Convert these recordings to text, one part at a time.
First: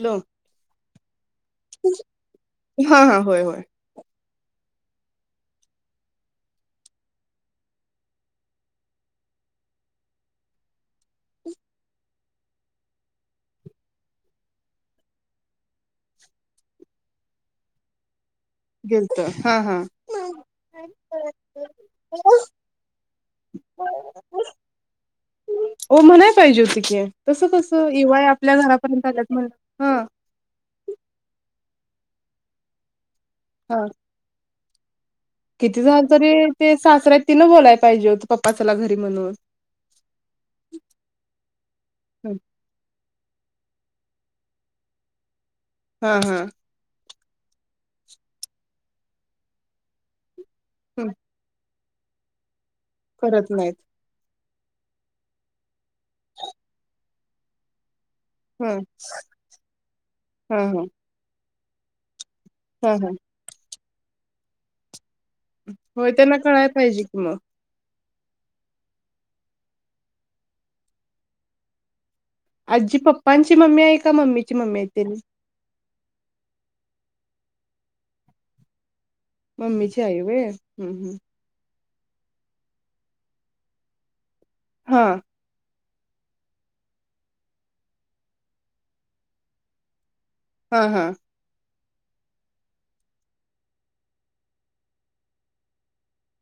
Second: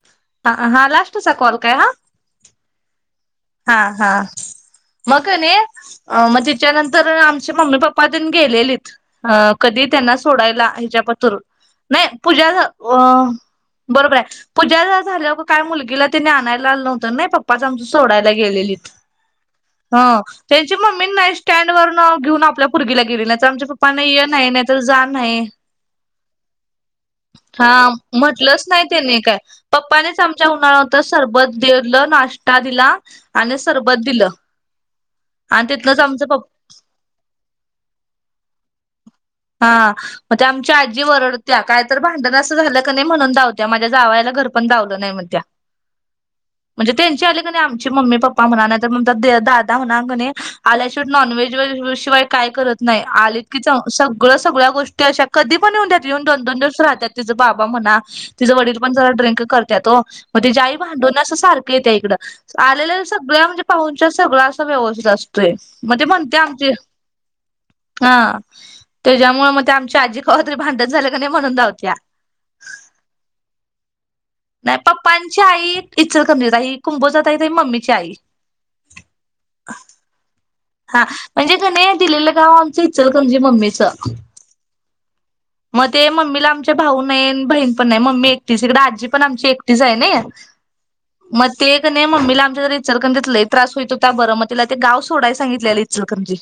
Hello हा लास्टचा call काय हा हा हा होय होय हा. हा. मग कणी. मग तेच्यानंतर आमचे मम्मी-पप्पा तेनी गेलेलीत. कधी सोडायला ह्यांच्या पतुर नाहीं पूजा अ. बरोबर आहे. पूजा ज्या झाल्यावर काय मुलगीला त्यानी आणायला आलं नव्हतं नाही पप्पाच आम गेलेली. गेलत हा हा हो तेंचि मम्मी नई स्टॅन्ड वर्ण घेऊन आपल्या पोरगीला गेली. नाही तिथं आमच्या पप्पांना. ये नाही. नाहीतर जा नाही. हो म्हणाय पाहिजे होती की तसं कसं हा इवाय आपल्या म्हटलंच नाही घरापर्यंत त्यांनी आल्यात काय. म्हण हा पप्पांनीच आमच्या उन्हात नव्हतं. सरबत दिलं नाष्टा दिला. आणि हा सरबत दिलं. आणि किती तिथनंच झालं आमचं तरी पप्पा ते सासरे आहेत. तिनं बोलाय पाहिजे होतं पप्पा चला घरी म्हणून हा मग ते आमच्या आजी वरडत्या. काय तर भांडण असं झालं का नाही. म्हणून दावत्या. माझ्या जावयाला घर पण दावलं नाही म्हणत्या. हम्. हम. त्यांचे आले कणी. आमचे मम्मी-पप्पा म्हणा. नाहीतर दादा म्हणा कनी. आल्याशिवट नॉनव्हेज-बिनवेज शिवाय काय करत नाही. आलेत करत की नाहीत सग सगळं-सगळ्या गोष्टी अशा. कधी पण येऊंदेत येऊन दोन-दोन दिवस राहत्यात तिचं बाबा म्हणा. तिझं ह वडील पण जरा ड्रिंक करत्यात ओ. मग हा तिजी आई हा भांडून असं सारखं येत्या इकडं. हा आलेल्या हा सगळ्या म्हणजे पाहुणचार सगळं असं व्यवस्थित असतो. तोय मग ती होय त्यांना म्हणत्या कळायला आमची. पाहिजे की मग हा त्याच्यामुळं मग ती आमची आजी कवातरी भांडण झालं का नाही म्हणून दावत्या. ह [unintelligible] नाही मम्मी आहे त्यांनी पप्पांची आई इचलकरंजीत हाय. ही कुंभोजात हाय ती मम्मीची आई. मम्मीची आई व्हय? हा हम्म म्हणजे कनी दिलेलं गाव आमचं इचलकरंजी मम्मीचं. हा. मग ते मम्मीला आमच्या भाऊ नाही. आणि बहीण पण नाही. मम्मी एकटीच इकडं आजी पण आमची एकटीच आहे नई. ह. ह. नाही मम्मीला आमच्या जरा इचलकरंजीत लैई त्रास होईत होता. बरं मग तिला ते गाव सोडाय सांगितलेले इचलकरंजी.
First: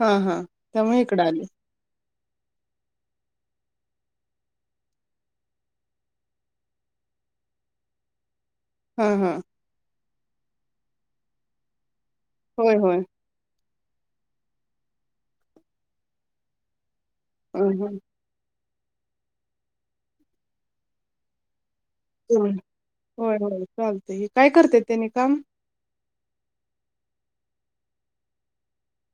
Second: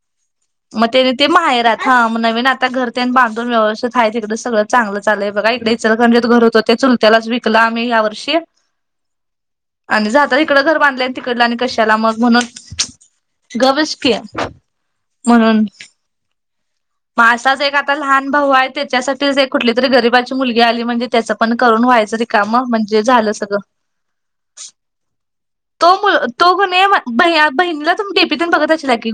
हा हा मग त्यामुळे त्यांनी इकडं ते आले माहेरात हां मग नवीन आता घर तेन बांधून व्यवस्थित आहे तिकडं. सगळं चांगलं चाललंय बघा इकडं इचलकरंजीत घर होत ते चुलत्यालाच विकलं आम्ही. यावर्षी. हम्म. हम्म. आणि जाताना तिकडं घर बांधलंय आणि तिकडलं आणि कशाला मग. होय. होय. गबसकी म्हणून. मग ह असाच एक. आता लहान भाऊ आहे. त्याच्यासाठीच कुठली तरी गरीबाची मुलगी आली म्हणजे त्याचं पण. करून व्हायचं ह रिकामं. म्हणजे झालं होय सगळ. होय चालतंय काय करत्यात त्यांनी काम? तो कणी भैय्या बहिणीला तुम्ही डीपि तेन बघत असशिला की?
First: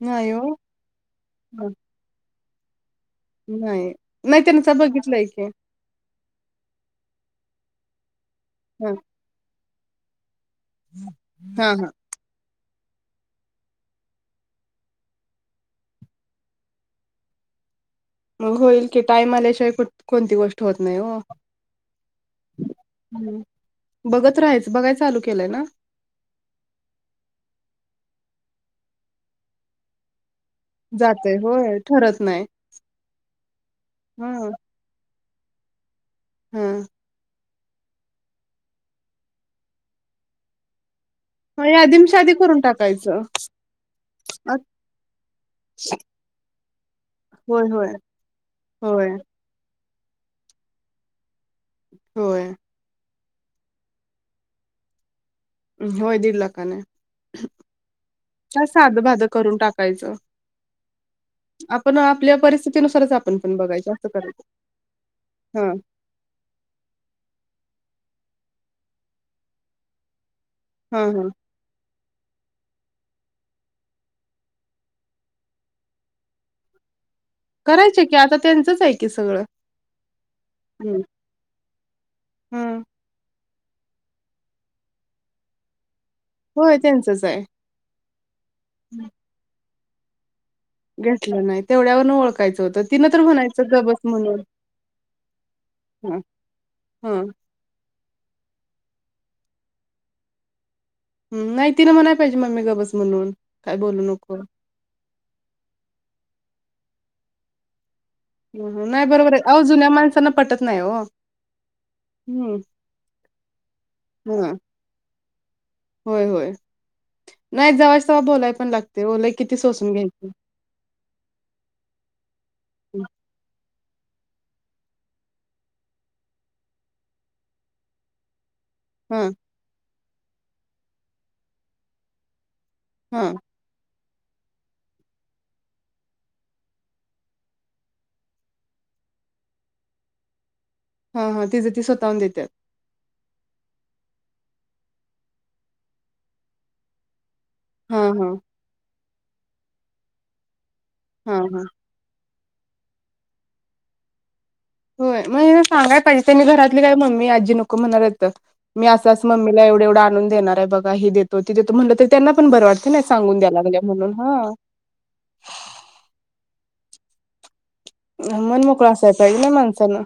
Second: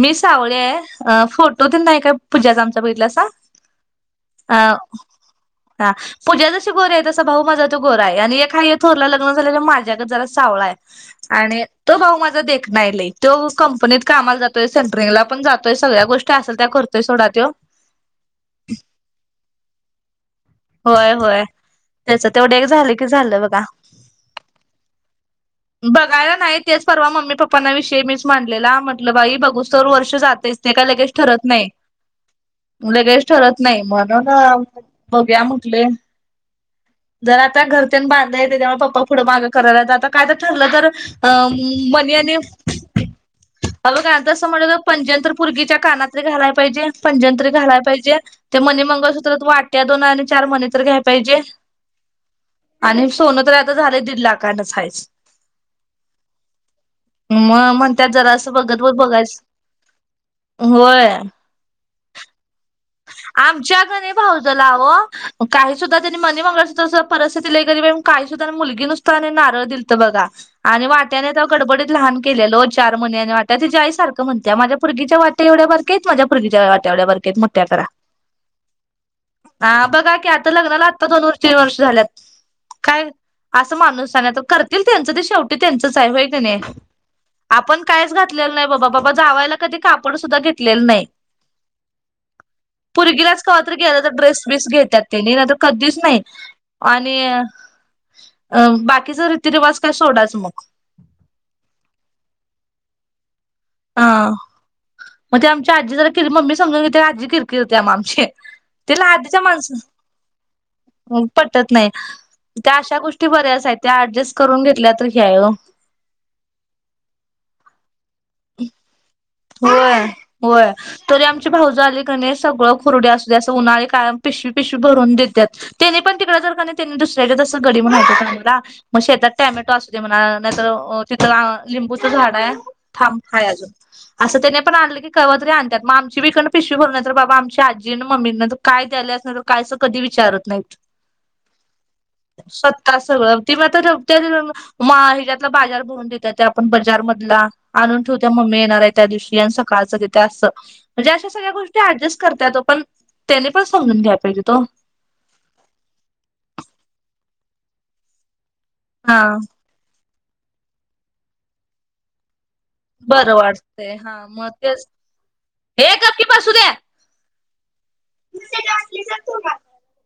मी नाही ओ सावळी आहे. अं फोटो तेन नाही काय पूजाचा आमच्या बघिटलासां. नाही-नाही त्यांचा बघितलाय की. हा पूजा जशी गोरी आहे. तसा भाऊ माझा तो गोरा आहे. आणि एक हाय ह्यो हा थोरला लग्न झाल्याला माझ्यागत जरासं सावळाय हाय. आणि हा हा तो भाऊ माझा दे खणा आहे लैई. तो कंपनीत कामाला जातोय. सेंट्रिंग ला पण जातोय. सगळ्या गोष्टी असल त्या करतो. करतोय सोडा तो. मग होईल की. टाइम आल्याशिवाय कुट कोणती गोष्ट होत नाही ओ. त्याचं तेवढं एक झालं की झालं हम्म बघा. बघत राहायचं बघाय चालू केलंय ना बघायला नाही तेच परवा मम्मी-पप्पांना विषयी मी. मांडलेला म्हटलं बाई बघूस तवर वर्ष जातयच. ते काय लगेच जातंय ठरत नाही. होय ठरत नाही लगेच ठरत नाही म्हणून बघुया म्हटलंय. हम् आता घर तेन बांधलंय त्याच्यामुळं पप्पा पुढं मागं कराल्यात आता काय तर ठरलं तर मग यादी मै शादी करून टाकायचं अगं काय तसं आत म्हटलं तर पैंजण तर पोरगीच्या कानात तर घालायला पाहिजे पंजंण तरी होय घालाय होय पाहिजे ते मनी होय मंगळसूत्रात वाट्या दोन आणि चार मनी तर घ्याय पाहिजे होय.. आणि सोनं तर आता झालंय दीड लाखणच हयाच होय दीड लाखानं मग म्हण त्यात जरा असं बघत बघत भाधं बघायच करून टाकायचं होय आपण आपल्या परिस्थितीनुसारच आपण पण आमच्या बघायचं असं कणी करायचं भावजला अवं हा काही सुद्धा त्यांनी मनीमंगळसुत्र सुद्धा परिस्थितीला लय गरीबं म्हणून काही सुद्धा मुलगी नुसता नारळ दिलत बघा आणि हा हा वाट्याने गडबडीत लहान केलेल चार मणी वाट्या ते तिची आईसारखं म्हणत्या माझ्या पोरगीच्या वाट्या एवढ्या बारक्या हायत माझ्या मुगीच्या वाटया एवढ्या बारक्या हायत. करायचे की आता त्यांचच आहे की सगळं ह बघा की आता लग्नाला हं. आत्ता दोन तीन वर्ष झाल्यात हा काय असं माणूस हाय करतील त्यांच ते शेवटी त्यां च होय कणी होय त्यांचंच आहे. आपण कायच घातलेल नाही. बाबा जावायला कधी कापड सुध्दा घेतलं नाही तेवढ्यावर ओळखयचं होत पोरगीलाच कवा तर गेला तर ड्रेस बीस घेतात्यात तेनी ना तर कधीच ह नाही आणि ह [inaudible] अं बाकीचा रीतीरिवाज काय सोडाच मग नाही तिला म्हणाय पाहिजे मम्मी गबस म्हणून काय बोलू हा नको मग ते आमची आजी जरा केिर मम्मी समजून घेत्या आजी किरकिरत्या आम हं नाही तीला बरोबर आधीच्या आहे अहो जुन्या माणसांना पटत नाही हो माणसान पटत नाही हम्म त्या अशा गोष्टी बऱ्याच आहेत त्या ऍडजस्ट ह करून घेतल्या तर हे हाय ओ होय होय नाही जवाच्या तवा बोलायला पण लागतय वो होय होय तरी आमची भाऊज आली क नाही सगळं खुरड अस द्या अस [unintelligible] कायम पिशवी पिशवी भरून देतात त्यानी पण तिकड जर का त्यांनी पण दुसऱ्याकडे असं गडी म्हणून हायत ओ कामाला मग हा शेतात टॅमॅटो असू दे म्हणा नाहीतर तिथं लिंबूचं झाड आहे. थांब हा आहे अजून असं त्यांनी पण आणलं की कव तरी आणतात मग आमची पण इकडन पिशवी भरणार तर बाबा आमची आजी आणि मम्मी काय द्यायल काय? कधी? असं विचारत नाही. हा हा तीज ती स्वतःहून देतात. सगळं ती मात्र त्या हिच्यातला बाजार भरून देत ते आपण बजारमधला. हा आणून ठेवत हा मम्मी येणार आहे त्या दिवशी आणि सकाळचं तिथे असं म्हणजे अशा हा सगळ्या हा गोष्टी ऍडजेस्ट कर तो पण त्याने पण समजून घ्या पाहिजेत ओ होय मण सांगाय पाहिजे त्यांनी घरातली काय मम्मी आजी नको म्हणणार काय? मी हा असाच मम्मीला एवढ एवढ आणून देणार आहे बघा ही देतो ती देतो म्हटलं तरी त्यांना पण बर वाटते नाही बरं सांगून द्या लागल्या वाटतंय म्हणून हा ह मग तेच हे गप की बसू दे मन मोकळा असाय पाहिजे ना माणसाांनं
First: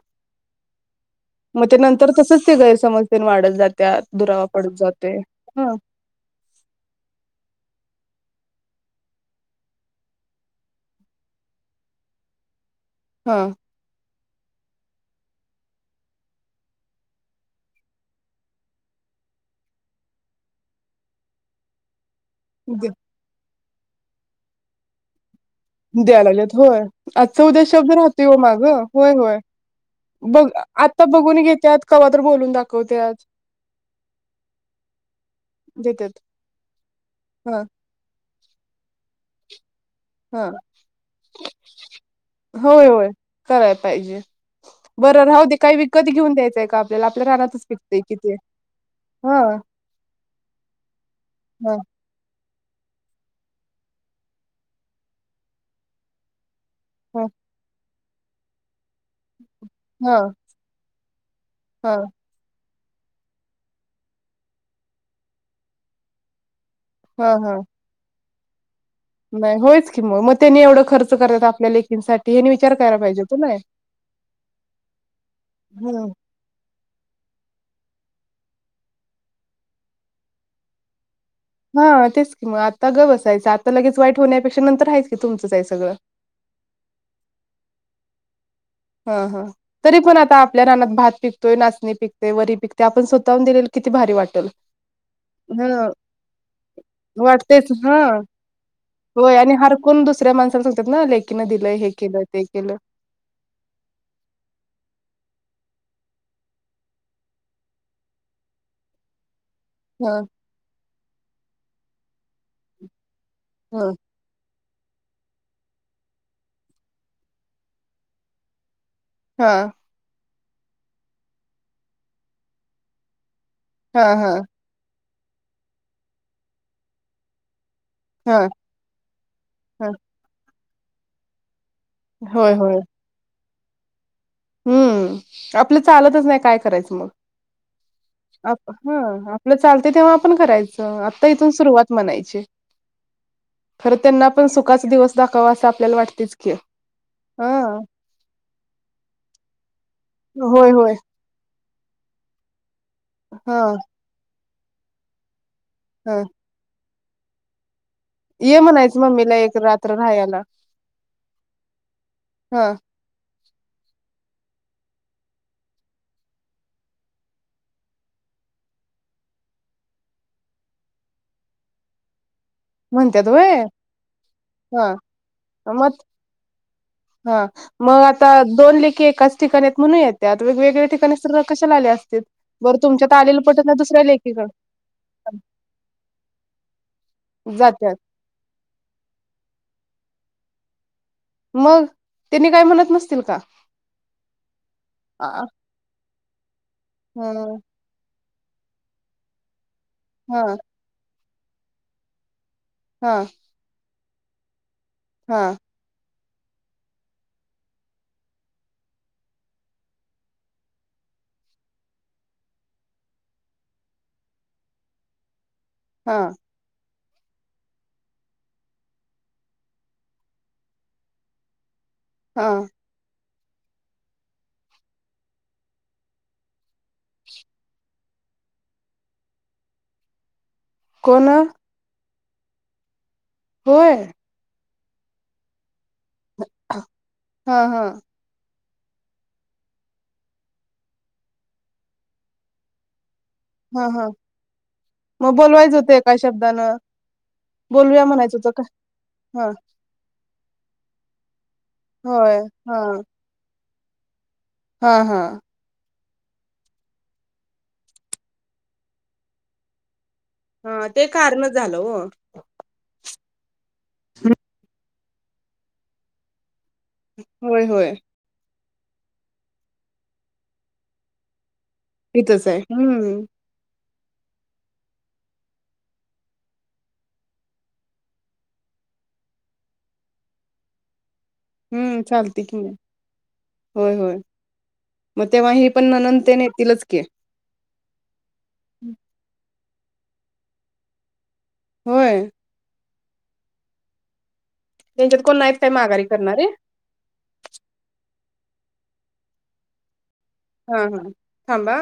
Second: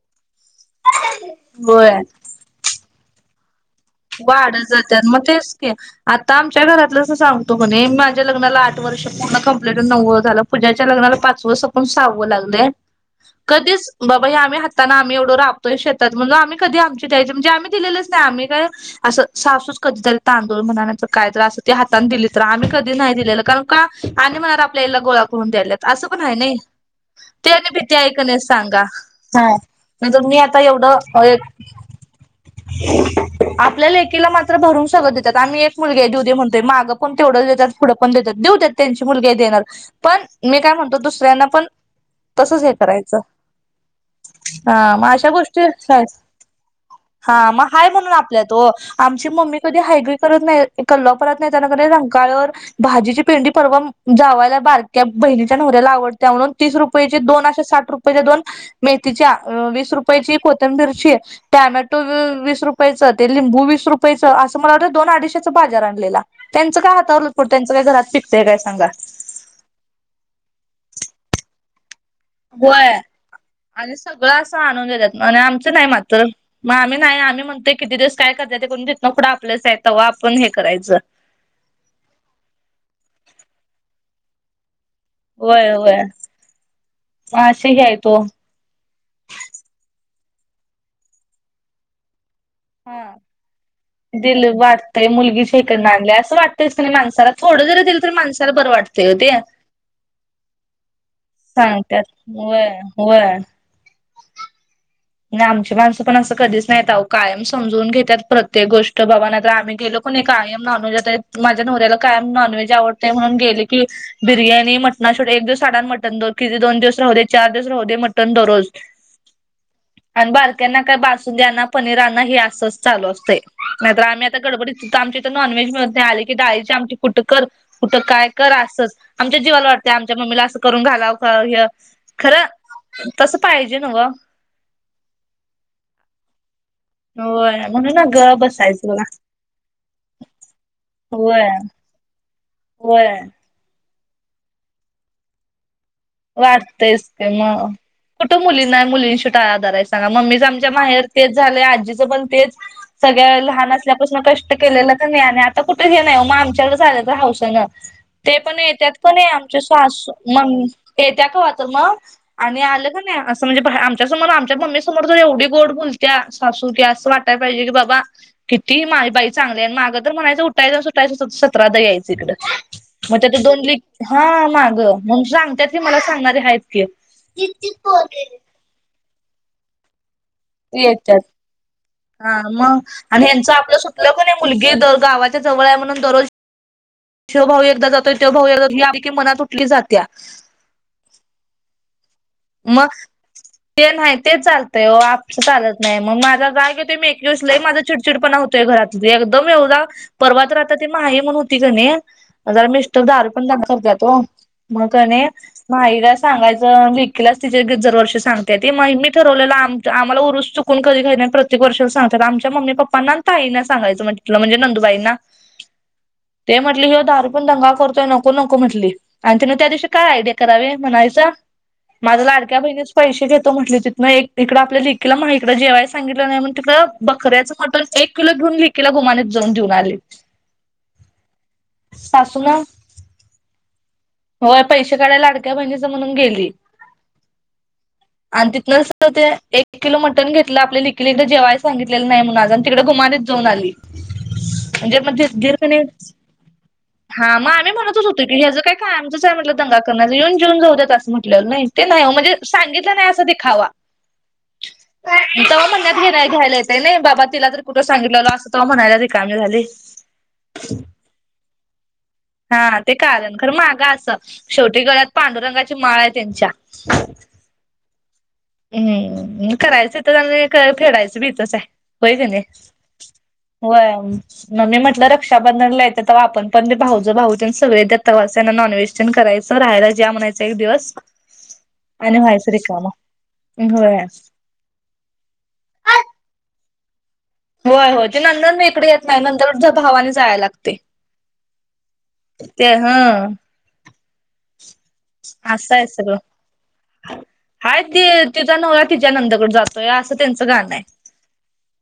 मग त्या होय नंतर तसच ते गैरसमजते वाढत जात्यात दुरावा वाढत पडत जात जातोय मग तेच हा आता आमच्या घरातलंच सांगतो म्हणे मा लग्नाला आठ वर्ष पूर्ण कंप्लीट नवव झालं प पुजाच्या लग्ला पाचव सपून सहावं लागलय हा कधीच? बाबा हे आम्ही हातान आम्ही एवढ राबतोय शेतात म्हणून आम्ही कधी आमची दयायची म्हणजे आम्ही दिले नाही आम् काय असं सासूस कधी जर तांदूळ म्हणा काय तर असं ते हातने दिलीत रा आम्ही कधी नाही दिलेलं कारण का आणि म्हणार आपल्याला आईला गोळा करून द्यायलात असं पण द्याय आहे ना लागल्यात होय आजचा ते उद्या आणि शब्द भीती हाय का राहतोय ओ नाही सांगा मागं होय होय नाहींतर मी बघ आता एवढं हाय बघून घेत्यात कवा तर बोलून दाखवत्यात [inaudible] आपल्या लेकीला मात्र भरून सगळ देतात आम्ही एक मुलगी आहे देत्यात देऊ दे म्हणतोय मागं पण तेवढंच हा देतात पुढं पण देत्यात देऊद्यात त्यांची मुलगी हाय देणार, पण हा मी काय म्हणतो दुसऱ्यांना पण तसंच हे होय, होय करायचं करायला पाहिजे. हा मग बरं अशा राहु दे गोष्टी काही विकत आहेत. घेऊन द्यायचंय का आपल्याला आपल्या हा रानातच मग हाय पिकतंय म्हणून कि ते. आपल्यात ओ, आमची हा मम्मी कधी हायगई करत नाही. कोल्हापुरातन येताना की हा नई रंकाळा भाजीची पेंडी परवा जावायला बारक्या बहिणीच्या नवऱ्याला आवडत्या म्हणून तीस रुपयेची हा दोन अशी साठ रुपयच्या दोन मेथीच्या अं वीस हा रुपयाची कोथंबीरची, हा टोमॅटो वीस रुपयच ते लिंबू वीस रुपयाचं असं मला वाटतं दोन अडीशेच बाजार आणलेला. त्यांचं काय हातावरलं पोट त्यांचं काय घरात पिकतय काय सांगा? बाय. होयच की मग, मग त्यांनी एवढं खर्च करायचा आपल्याला लेक ह्यांनी विचार करायला होय पाहिजे. कुणी आणि सगळं असं आणून देतात आणि आमच नाही हम्म मात्र, मग आम्ही नाही आम्ही म्हणतोय किती दिवस काय करत्यात करून दे तीथनं पुढं आपलंच आहेे, तवा आपण हे करायचं. हा तेच की मग, आता गप्पं बसायचं. आता लगेच वाईट होण्यापेक्षा नंतर हायच की तुमचंच आहे होय, सगळं होय मग अशीे हे हायत ओ. हा, हा तरी पण आता आपल्या रानात भात पिकतोय, नाचणी पिक वरी पिकत्या आपण हा. स्वतःहून दिलेल किती भारी दिल वाटलं. वाटतंय मुलगीच्या इकडनं हं आणल्या असं वाटतंयच की नाही माणसाला थोडं वाटतेच. जरी हा दिलं तरी माणसाला बरं वाटतंय ओ ते. होय आणि हरकून दुसऱ्या माणसाला सांगतात ना लेकीनं दिलं. हे सांगत्यात केलं ते होय, केलं होय. आणि आमची माणसं पण असं कधीच नाहीत अहो कायम समजवून घेतात. प्रत्येक गोष्ट बाबा नाय तर आम्ही गेलो की ह नाही कायम नॉनव्हेज माझ्या नवऱ्याला कायम नॉनव्हेज आवडत त्यामुळं गेलं की ह बिर्याणी की नाही मटण शिवाय एक दिवसांआडान मटन दो किती दोन दिवस राहू दे, चार दिवस राहू दे मटन दररोज. हा. आणि बारक्यानं काय बासुंदी आणा, पनीर आणा हे असंच चालू असतंय. नाही तर हां, आम्ही आता हां, गडबडीत इथे आमच्या इथ नॉनव्हेज मिळत नाही. आली की डाळीची आमटी कुठं कर कुठं काय हां, कर असंच. आमच्या जीवाला वाटतेय हां. आमच्या मम्मीला असं करून घालावं हे खरं होय, होय. तस पाहिजे न्हव? हम्म, आपलं चालतच नाही काय करायचं मग? होय. म्हणून ना गप आप बसायचं हा बघा आपलं चालत तेव्हा आपण करायचं. आत्ता होय इथून सुरुवात म्हणायची. होय. खरं त्यांना पण सुखाचा दिवस दाखवावं अस आप वाटतेयच की, मग कुठं मुलींना मुलीं शेवटी आधारच मम्मीच आमच्या होय, होय. माहेर तेच झालंय, आजीचं पण तेच. सगळ्या लहान हां, असल्यापासनं कष्ट कष्ट केलेलं क नई आणि आता कुठे हे नाही ओ, हां. मग आमच्याकडच आल्या तर हावसनं ते पण ये येत्यात म्हणायचं की नई मम्मीला एक आमचे रात्र सासू राहायला. मम् येत्या कवा तर, मग आणि हां. आलं का नाही असं म्हणजे बाहे आमच्या समोर आमच्या मम्मी समोर तर एवढी गोड बोलत्या सासू की असं वाटाय पाहिजे की बाबा किती माय बाई चांगली आहे. मागं तर म्हणायचं उठायचं सुटायचं आणि सतरादा यायचं इकडं. मग म्हणत्यात त्यात दोन व्हय? ले हा माग हां. म्हण सांगत्यात की मला सांगणारे आहेत की हा मग आता दोन लेकी एकाच ठिकाण आहेत म्हणून येत त्यात वेगवेगळ्या ठिकाणी येतात असत्या तर कशाला आले असतीत. हा बरं मग तुमच्यात आणि आलेल पटत नाही दुसऱ्या लेकीकडं माझ्या जवळ म्हणून दररोज ह्यो भाऊ एकदा जात्यात. जातोय, त्यो भाऊ ही आणखी मनात उठली जात त्या. मग? त्यांनी काय मग म्हणत नसतील का ते नाही ते चालतंय ओ, आमचं हा चालत नाही. मग माझा राग मी एक दिवस हा माझं चिडचिडपणा होतंय घरात. एकदम एवढा परवा तर हा आता ती माही म्हणुन हो ति कनई मग जरा मिस्टर हा दारू पिऊन दंगा करत्यात ओ. म्हणून की नई हा माहीलाच सांगायचं ले लेकीला तिचे गिझर वर्षी सांगते. ती मी ठरवलेलं आम्हाला आम्हाला उरूस चुकून कधी खाईत नाही. प्रत्येक वर्ष सांग आमच्या मम्मी-पप्पा ना ताईना सांगायचं म्हटलं. म्हणजे नंदुबाईंना ते म्हटले की. दारू पिऊन दंगा करतोय नको-नको म्हटली. आणि तीन त्या दिवशी काय आयडिया करावे म्हणायचं. माझं लाडक्या हा बहिणीच पैसे घेत घेतो म्हटलीतित. हिक हिकडं आपल्या लेकीला माही कड. जेवाय सांगितलं नाही मग तिकडे बकऱ्याचं मटण एक किलो घेऊन. घेऊन लेकीला गुमानीत जाऊन देऊन आलीत. कोण? सासुमा. होय. पैसे काढाय लाडक्या बहिनीच म्हणून गेली. हा हा आणि ती तिथंन सरळ ते एक किलो मटन घेतलं. आपल्या लेखीला एक जेवाय सांगितलेलं नाही म्हून आज. आणि तिकडे घुमानीत. जाऊन आली. हा हा म्हणजे मग दीर बोलवायचं कणी. होतं एका शब्दानं हा मग आम्ही म्हणतच बोलूया होतो की म्हणायचं होतं ह्याच का काय काय आमच काय हा म्हटलं दंगा करन. येऊन जेऊन जाऊदेत असं म्हटलं नाही. ते नाही म्हणजे होय हा सांगितलं नाही असं देखावा. हा. हा. नाही घ्यायला येतय नाही बाबा. तिला तर कुठं सांगितलेल असं तो म्हणायला रिकाम झाली. हा ते कारणच झालं हो हा ते कारण. खर मागा असं. शेवटी गळ्यात पांडुरंगाची माळ आहे त्यांच्या. होय-होय. हम्म करायचं तिथंच आणि फेडायचं तिथंच हाय. होय का नाही इथंच आहे हम्म व्हय. मग मी म्हटलं रक्षा बंधनलायं येत्यात तवा. आपण पण भाऊजो भाऊ सगळे जन येतात तेंव्हा तेना नॉनव्हेज करायच. राहायला या म्हणायच एक दिवस आणि व्हायचं रिकाम. होय-होय मग तेव्हा हे पण. नंनद तेन येतीलच की. होय होय ते ननंद बी इकडे येतच नाही. नंदकड भावानेच जायाय लागते. होय. हा. त्यांच्यात कोण नाहीत अस काय हाय माघारी सगळ. करणारे हाय ती. तिचा नवरा तिच्या नंदकड जातोय. असं त्यांचं गाण आहे. हा हा थांबा